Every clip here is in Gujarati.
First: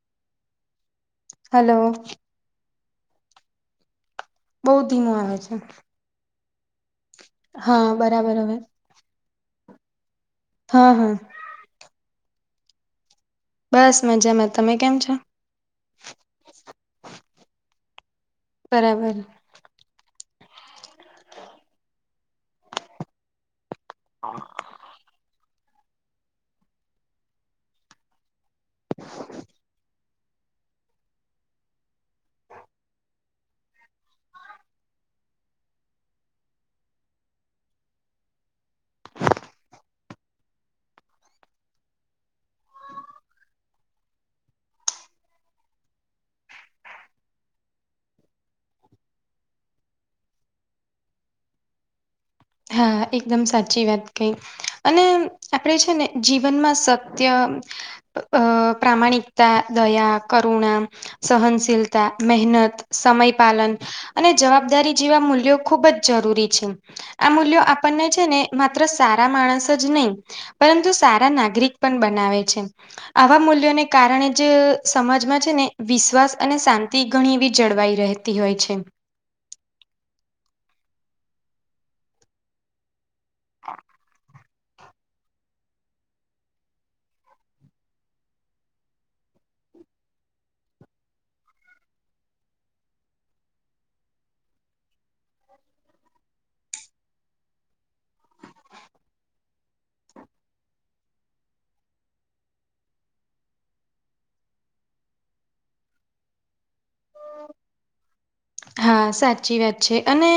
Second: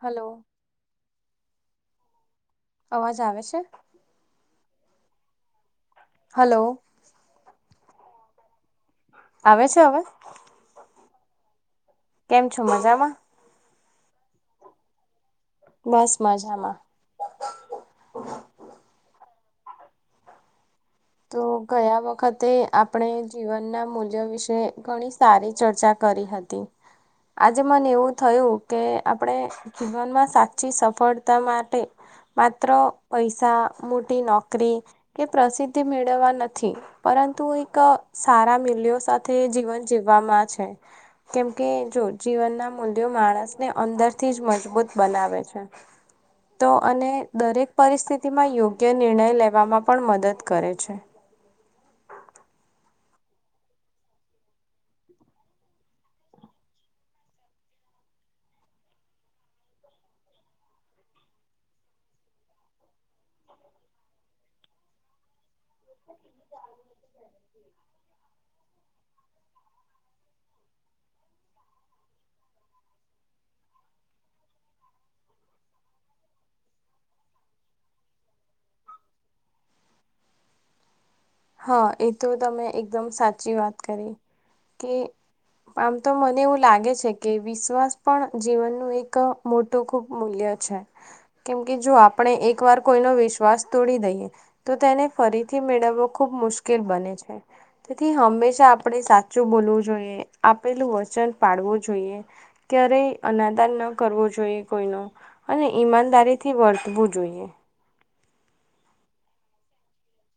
હલો! હલો! અવાજ આવે છે? બઉ ધીમો આવે છે. હલો! હા, બરાબર હવે. આવે છે હવે? હા, હા. કેમ છો મજામા? બસ મજામાં. તમે કેમ છો? બસ મજામાં. બરાબર. તો ગયા વખતે આપણે જીવનના મૂલ્યો વિશે ઘણી સારી ચર્ચા કરી હતી. આજે મને એવું થયું કે આપણે જીવનમાં સાચી સફળતા માટે માત્ર પૈસા, મોટી નોકરી કે પ્રસિદ્ધિ મેળવવા નથી પરંતુ એક સારા મુલ્યો સાથે જીવન જીવવામાં છે. કેમ કે જો જીવનના મૂલ્યો માણસને અંદરથી જ મજબૂત બનાવે છે. તો અને દરેક પરિસ્થિતિમાં યોગ્ય નિર્ણય લેવામાં પણ મદદ કરે છે. હા, એકદમ સાચી વાત કઈ. અને આપણેે છે ને જીવનમાં સત્ય, અ પ્રામાણિકતા, દયા, કરુણા, સહનશીલતા, મહેનત, સમય પાલન અને જવાબદારી જેવા મૂલ્યો ખૂબ જ જરૂરી છે. આ મૂલ્યો આપણને છે ને માત્ર સારા માણસ જ નહીં પરંતુ સારા નાગરિક પણ બનાવે છે. આવા મૂલ્યોને કારણે જ સમાજમાં છે ને વિશ્વાસ અને શાંતિ ઘણી એવી જળવાઈ રહે તી હોય છે. હા એ તો તમે એકદમ સાચી વાત કરી કે આમ તો મને એવું લાગે છે કે વિશ્વાસ પણ જીવનનું એક મો ટુ ખૂબ મૂલ્ય છે કેમ કે જો આપણે એક વાર કોઈનો વિશ્વાસ તોડી દઈએ તો તો તેને ફરીથી મેળવવો ખુબ મુશ્કેલ બને છે. તેથી હંમેશા આપણે સાચું બોલવું જોઈએ. આપેલું વચન પાળવું જોઈએ. ક્યારેય અનાદાન ન કરવો જોઈએ કોઈનો અને ઈમાનદારીથી વર્તવું જોઈએ. હા સાચી વાત છે અને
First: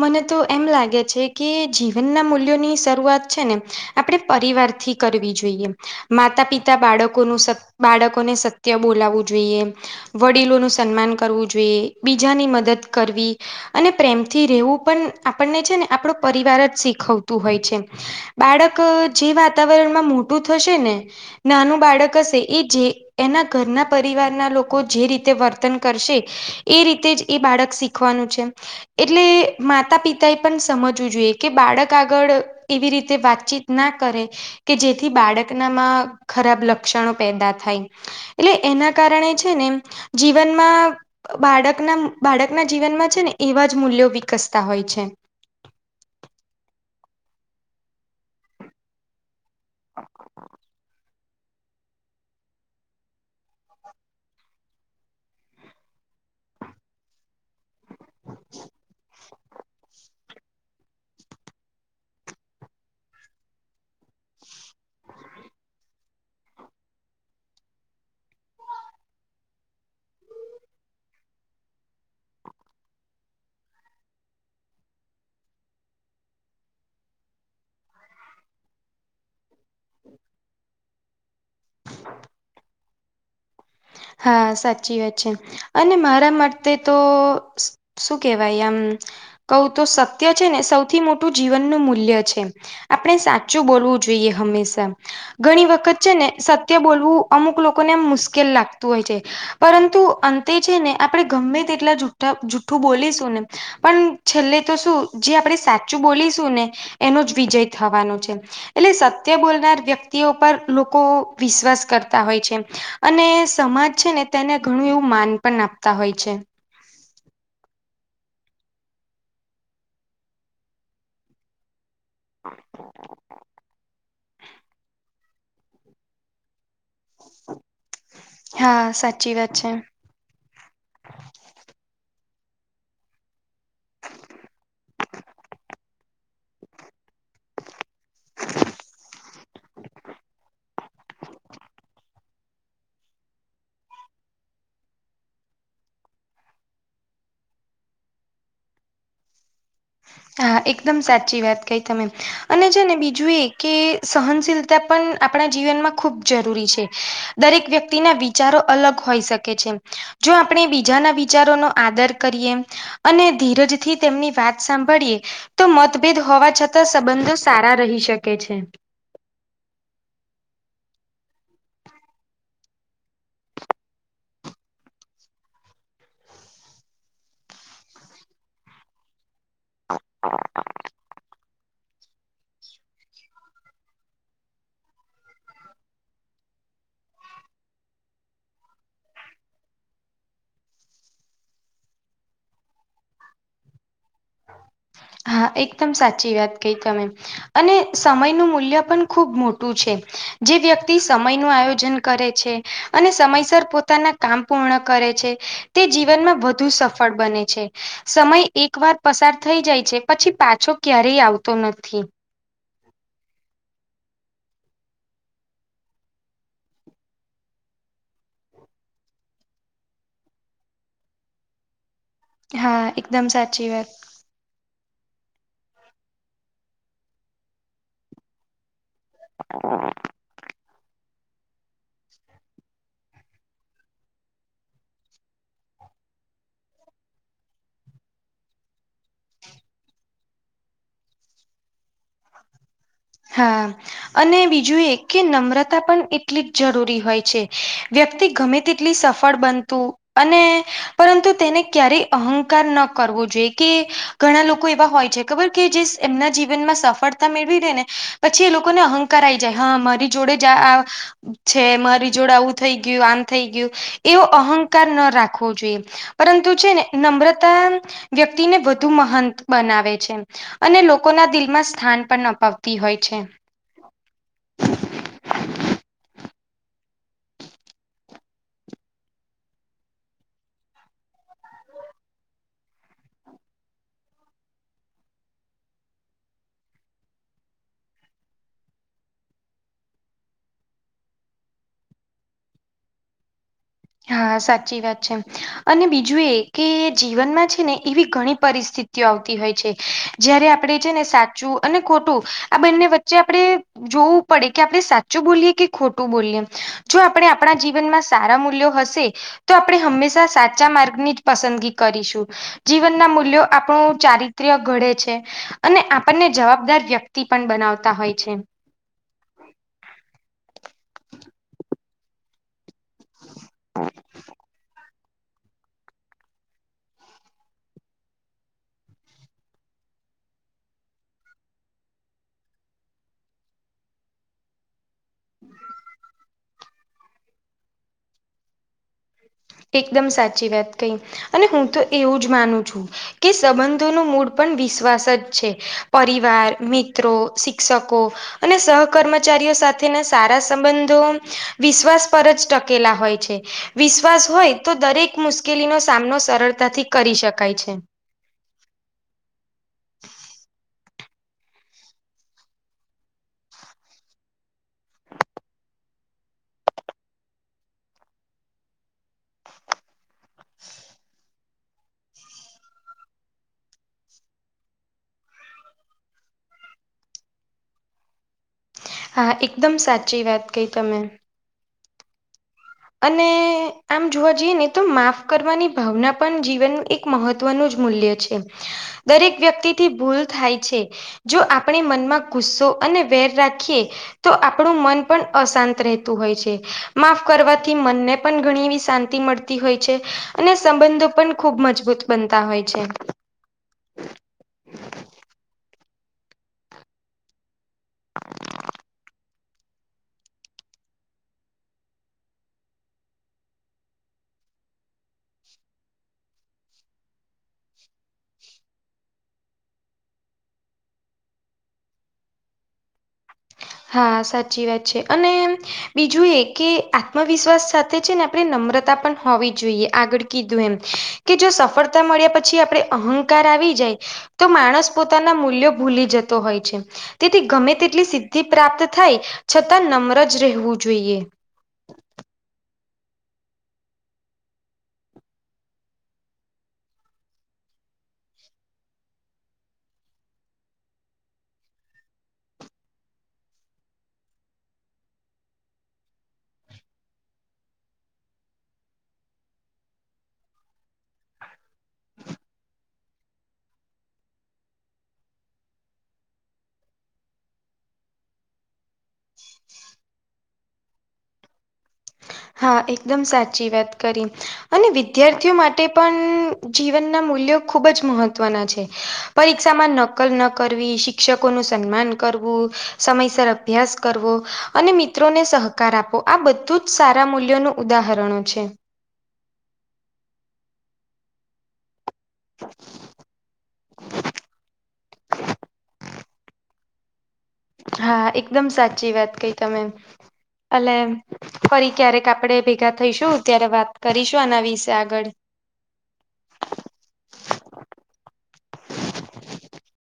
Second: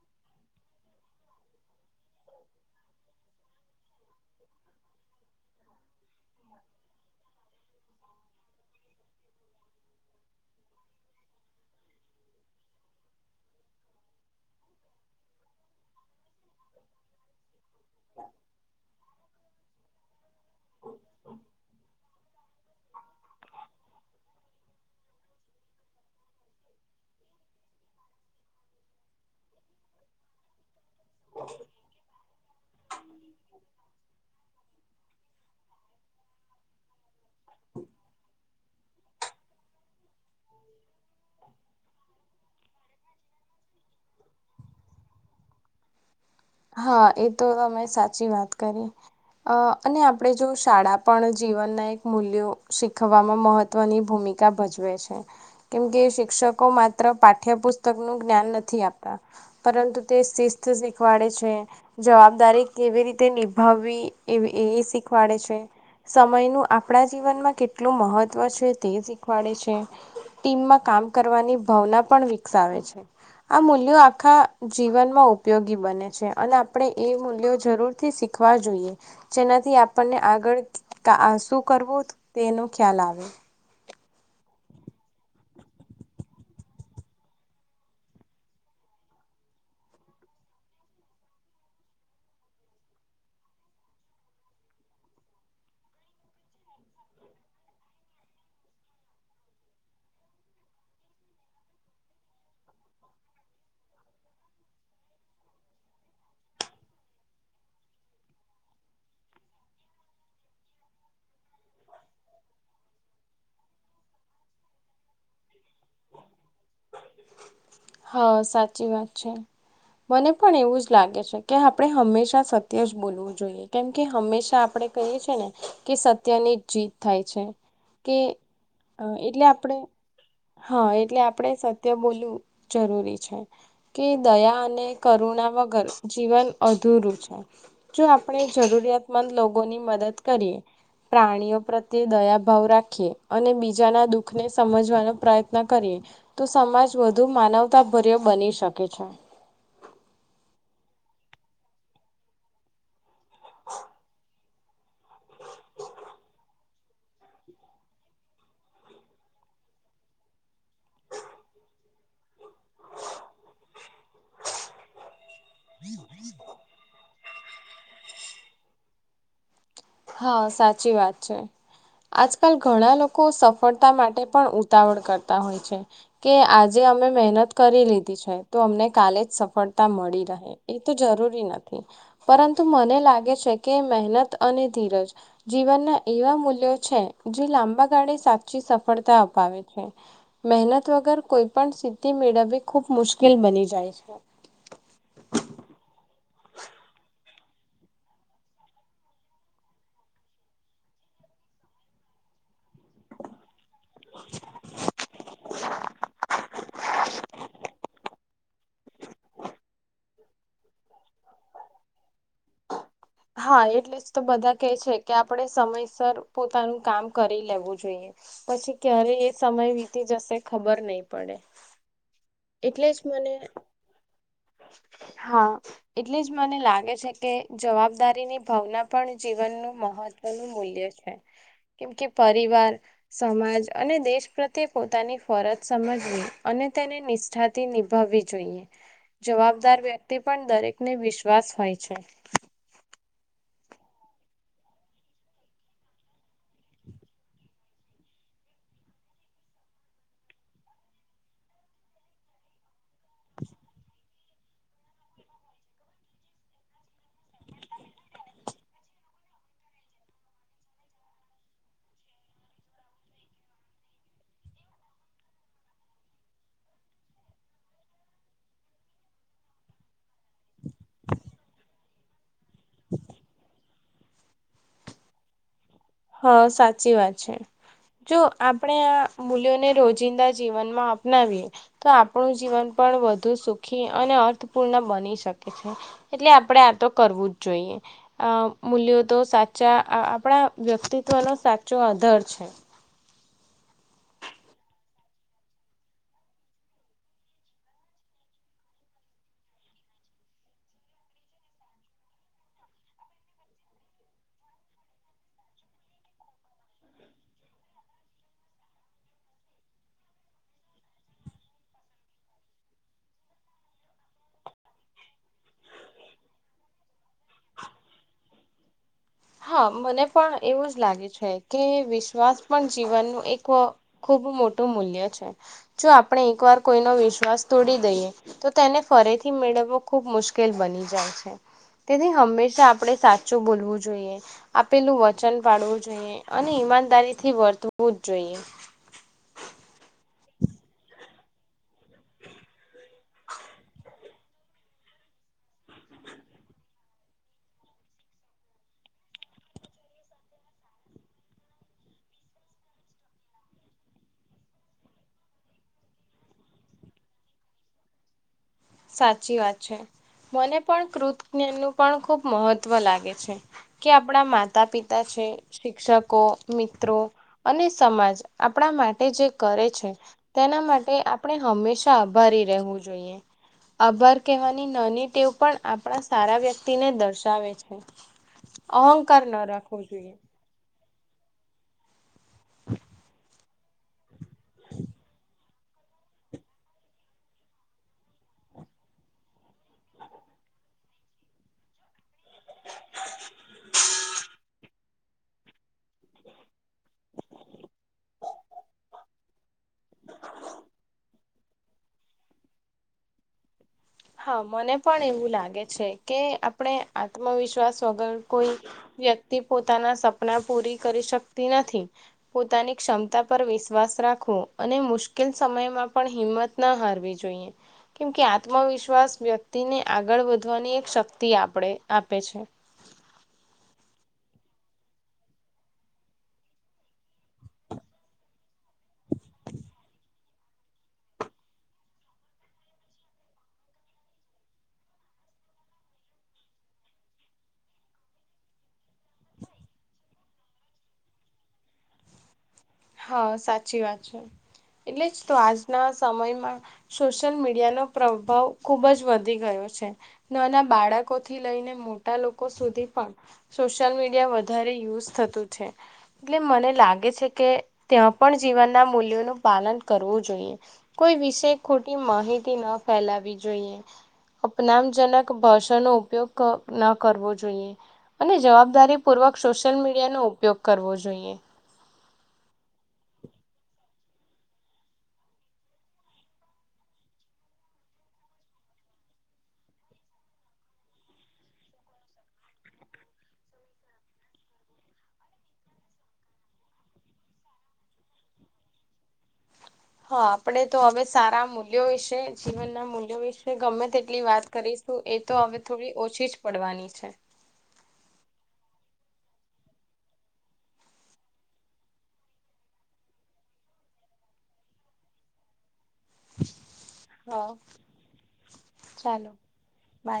મને તો એમ લાગે છે કે જીવનના મૂલ્યોની શરૂઆત છે ને આપણે પરિવારથી કરવી જોઈએ. માતા-પિતા બાળકોનું સત બાળકોને સત્ય બોલાવું જોઈએ, વડીલોનું સન્માન કરવું જોઈએ, બીજાની મદદ કરવી અને પ્રેમથી રહેવું પણ આપણને છે ને આપણો પરિવાર જ શીખવતું હોય છે. બાળક જે વાતાવરણમાં મોટું થશે ને નાનું બાળક હશે એ જે એના ઘરના પરિવારના લોકો જે રીતે વર્તન કરશે એ રીતે જ એ બાળક શીખવાનું છે, એટલે માતા પિતા એ પણ સમજવું જોઈએ કે બાળક આગળ એવી રીતે વાતચીત ના કરે કે જેથી બાળકનામાં ખરાબ લક્ષણો પેદા થાય એટલે એના કારણે છેને જીવનમાં બાળકના બાળકના જીવનમાં છે ને એવા જ મૂલ્યો વિકસતા હોય છે. હા એ તો તમે સાચી વાત કરી. અને આપણે જો શાળા પણ જીવનના એક મૂલ્યો શીખવામાં મહ ત્વની ભૂમિકા ભજવે છે કેમ કે શિક્ષકો માત્ર પાઠ્યપુસ્ત -કનું જ્ઞાન નથી આપતા, પરંતુ તે શિસ્ત શીખવાડે છે. જવાબદારી કેવી રીતે નિભાવવી એ એ શીખવાડે છે, સમયનું આપણા જીવનમાં કેટલું મહત્ત્વ છે તે શીખવાડે છે. ટીમમાં કામ કરવાની ભાવના પણ વિકસાવે છે. આ મૂલ્યો આખા જીવનમાં ઉપયોગી બને છે. અને આપણે એ મૂલ્યો જરૂરથી શીખવા જોઈએ. જેનાથી આપણને આગળ આ શું કરવું તેનો ખ્યાલ આવે હા સાચી વાત છે. અને મારા માટે તો શું કેવાય આમ કહું તો સત્ય છે ને સૌથી મોટું જીવનનું મૂલ્ય છે આપણે સાચું બોલવું જોઈએ હંમેશા ઘણી વખત છે ને સત્ય બોલવું અમુક લોકોને એમ મુશ્કેલ લાગ તુ હોય છે પરંતુ અંતે છે ને આપણે ગમે તેટલા જૂઠા જૂઠું બોલીશું ને પણ છેલ્લે તો શું જે આપણે સાચું બોલીશું ને એનો જ વિજય થવાનો છે. એટલે સત્ય બોલનાર વ્યક્તિઓ પર લોકો વિશ્વાસ કરતા હોય છે એમ અને સમાજ છે ને તેને ઘણું એવું માન પણ આપતા હોય છે. હા સાચી વાત છે મને પણ એવું જ લાગે છે. કે આપણે હંમેશા સત્ય જ બોલવું જોઈએ કેમ કે હંમેશા આપણે કહીએ છીએ ને કે સત તેની જ જીત થાય છે કે હા સાચી એટલે વાત છે આપણે હા એટલે આપણે સત્ય બોલવું જરૂરી છે. કે દયા અને કરુણા વગર જીવન અધૂરું છે. જો આપણે જરૂરિયાતમંદ લોકોની મદદ કરીએ પ્રાણીઓ પ્રત્યે દયાભાવ રાખીએ અને બીજાના દુઃખને સમજવાનો પ્રયત્ન કરીએ તો સમાજ વધુ માનવતાભર્યો બની શકે છે. હા એકદમ સાચી વાત કઈ તમે અને છે ને બીજું એ કે સહનશીલ તા પણ આપણા જીવનમાં ખૂબ જરૂરી છે. દરેક વ્યક્તિના વિચારો અલગ હોઈ શકે છે. જો આપણે બીજાના વિચારોનો આદર કરીએ અને ધીરજથી તેમની વાત સાંભળીએ તો મતભેદ હોવા છ તા સંબંધો સારા રહી શકે છે. હા સાચી વાત છે. આજકાલ ઘણા લોકો સફળતા માટે પણ ઉતાવળ કરતા હોય છે. કે આજે અમે મહેનત કરી લીધી છે તો અમને કાલે જ સ ફળતા મળી રહે એ તો જરૂરી નથી પરંતુ મને લાગે છે કે મહેનત અને ધીરજ જીવનના એવા મૂલ્યો છે જે લાંબા ગાળે સાચી સફળતા અપાવે છે. મહેનત વગર કોઈપણ સિદ્ધિ મેળવવી ખૂબ મુશ્કેલ બની જાય છે. હા એકદમ સાચી વાત કઈ તમે. અને સમયનું મૂલ્ય પણ ખુબ મોટું છે. જે વ્યક્તિ સમયનું આયોજન કરે છે. અને સમયસર પોતાના કામ પૂર્ણ કરે છે, તે જીવનમાં વધુ સફળ બને છે, સમય એક વાર પસાર થઈ જાય છે પછી પાછો ક્યારેય આવતો નથી. હા એટલે જ તો બધા કે છે કે આપણે સમયસર પોતાનું કામ કરી લેવું જોઈએ. પછી ક્યારે એ સમય વીતી જશે ખબર નહી પડે. હા એટલે જ એકદમ મને સાચી વાત હા એટલે જ મને લાગે છે કે જવાબદારીની ભાવના પણ જીવનનું મહત્વનું મૂલ્ય છે કેમ કે પરિવાર સમાજ અને દેશ પ્રત્યે પોતાની ફરજ સમજવી અને તેને નિ ષ્ઠાતી નિભાવવી જોઈએ. જવાબદાર વ્યક્તિ પણ દરેકને વિશ્વાસ હોય છે. હા અને બીજું એ કે નમ્રતા પણ એટલી જ જરૂરી હોય છે. વ્યક્તિ ગમે તેટલી સફળ બનતું અને પરંતુ તેને ક્યારેય અહંકાર ન કરવુ જોઈ કે ઘણા લોકો એવા હોય છે ખબર કે જે એમના જીવનમાં સફળતા મેળવી લેય ને પછી એ લોકોને અહંકાર આવી જાય હા મારી જોડે જ આ આ છે મારી જોડે આવું થઈ આમ થઈ ગયું એવો અહંકાર ન રાખવો જોઈએ. પરંતુ છે ને નમ્રતા વ્યક્તિને વધુ મહંત બનાવે છે. અને લોકો દિલમાં સ્થાન પણ અપાવતી છે. હા સાચી વાત છે. જો આપણે આ મૂલ્યોને રોજિંદા જીવનમાં અપનાવીએ. તો આપણું જીવન પણ વધુ સુખી અને અર્થપૂર્ણ બની શકે છે. એટલે આ તો કરવું જ જોઈએ, અ મૂલ્યો તો સાચા આપણા વ્યક્તિત્વનો સાચો આધર છે. હા સાચી વાત છે. અને બીજું એ કે જીવનમાં છે ને એવી ઘણી પરિસ્થિતિઓ આવતી હોય છે. જયારે આપણે છે ને સાચું અને ખોટું આ બંન્ને વચ્ચે આપડે જોવું પડે કે આપણે સાચું બોલીએ કે ખોટું બોલીએ, જો આપણે આપણા જીવનમાં સારા મૂલ્યો હશે તો આપણે હંમેશા સાચા માર્ગની જ પસંદગી કરીશું. જીવનના મૂલ્યો આપણું ચારિત્ર્ય ઘડે છે. અને આપણને જવાબદાર વ્યક્તિ પણ બનાવતા હોય છે. હા મને પણ એવું જ લાગે છે કે વિશ્વાસ પણ જીવનનું એક ખૂબ મોટું મૂલ્ય છે. જો આપણે એક વાર કોઈનો વિશ્વાસ તોડી દઈએ. તો તેને ફરીથી મેળવવો ખુબ મુશ્કેલ બની જાય છે. તેથી હંમેશા આપડે સાચું બોલવું જોઈએ આપેલું વચન પાડવું જોઈએ અને ઈમાનદારીથી વર્તવું જ જોઈએ. એકદમ સાચી વાત કહી અને હું તો એવું જ માનું છું. કે સંબંધોનું મૂળ પણ વિશ્વાસ જ છે પરિવાર, મિત્રો, શિક્ષકો અને સહ કર્મચારીઓ સાથેના સારા સંબંધો વિશ્વાસ પર જ ટકેલા હોય છે. વિશ્વાસ હોય તો દરેક મુશ્કેલીનો સામનો સરળતાથી કરી શકાય છે. સાચી વાત છે મને પણ કૃત જ્ઞાન નું પણ ખૂબ મહત્વ લાગે છે. કે આપણા માતા પિતા છે શિક્ષકો મિત્રો. અને સમાજ આપણા માટે જે કરે છે. તેના માટે આપણે હંમેશા આભારી રહેવું જોઈએ. આભાર કહેવાની નાની ટેવ પણ આપણા સારા વ્યક્તિને દર્શાવે છે. અહંકાર ના રાખવું જોઈએ. કં તમે. અને આમ જોવા જઈએ ને તો માફ કરવાની ભાવના. પણ જીવન એક મહત્વનું જ મૂલ્ય છે. દરેક વ્યક્તિ થી ભૂલ થાય છે જો આપણે મનમાં. ગુસ્સો અને વેર રાખીએ તો આપણું મન. અશાંત રહેતું હોય છે માફ કરવાથી મનને પણ ઘણી એવી શાંતિ મળતી. હોય છે અને સંબંધો પણ ખૂબ મજબૂત બનતા હોય છે. હા મને પણ એવું લાગે છે કે આપણે આત્મવિશ્વાસ. વગર કોઈ વ્યક્તિ પોતાના સપના પૂરી કરી શકતી નથી. પોતાની ક્ષમતા પર વિશ્વાસ રાખવો અને મુશ્કેલ સમયમાં પણ હિંમત. ના હારવી જોઈએ કેમ કે આત્મવિશ્વાસ. વિશ્વાસ વ્યક્તિને આગળ વધવાની એક શક્તિ આપણે આપે છે. હા સાચી વાત છે અને બીજું એ કે આત્મવિશ્વાસ સાથે છે ને આપણે ન. નમ્રતા પણ હોવી જોયે આગળ. કીધું એમ કે જો સફળતા મળ્યા પછી આપડે અહંકાર આવી જાય તો માણસ પોતાના મૂલ્યો ભૂલી જતો હોય છે તેથી ગમે તેટલી તે પ્રાપ્ત થાય છતાં નમ્ર જ રહેવું જોઈએ. હા સાચી વાત છે એટલે જ તો આજના સમયમાં સોશિયલ મીડિયાનો પ્રભાવ ખુબ જ વધી ગયો છે. નાના બાળકોથી લઈને મોટા લોકો સુધી પણ સોશિયલ મીડિયા વધારે યુઝ થતું છે એટલે મને લાગે છે કે ત્યાં પણ જીવનના મૂલ્યોનું પાલન કરવું જોઈએ. કોઈ વિશે ખોટી માહિતી ના ફેલાવી જોઈએ. અપનામજનક ભાષાનો ઉપયોગ ન કરવો જોઈએ. અને જવાબદારી પૂર્વક સોશિયલ મીડિયાનોો ઉપયોગ કરવો જોઈએ. હા એકદમ સાચી વાત કરી. અને વિદ્યાર્થીઓ માટે પણ જીવનના મૂલ્યો ખૂબ જ મહત્વના છે. પરીક્ષામાં નકલ ન કરવી શિક્ષકોનું સન્માન કરવું સમયસર અભ્યાસ કરવો. અને મિત્રોને સહકાર આપો આ બધું જ સારા મૂલ્યોનું ઉદાહરણો છે. હા આપડે તો હવે સારા મૂલ્યો વિશે જીવનના મૂલ્યો વિશે ગમે તેટલી વાત કરીશું એ તો હવે થોડી ઓછી જ પડવાની છે. હા એકદમ સાચી વાત કય તમે અને ફરી ક્યારેક આપણેે ભેગા થઈશું ત્યારે વાત કરીશું આના વિશે આગળ હા ચાલો બાય.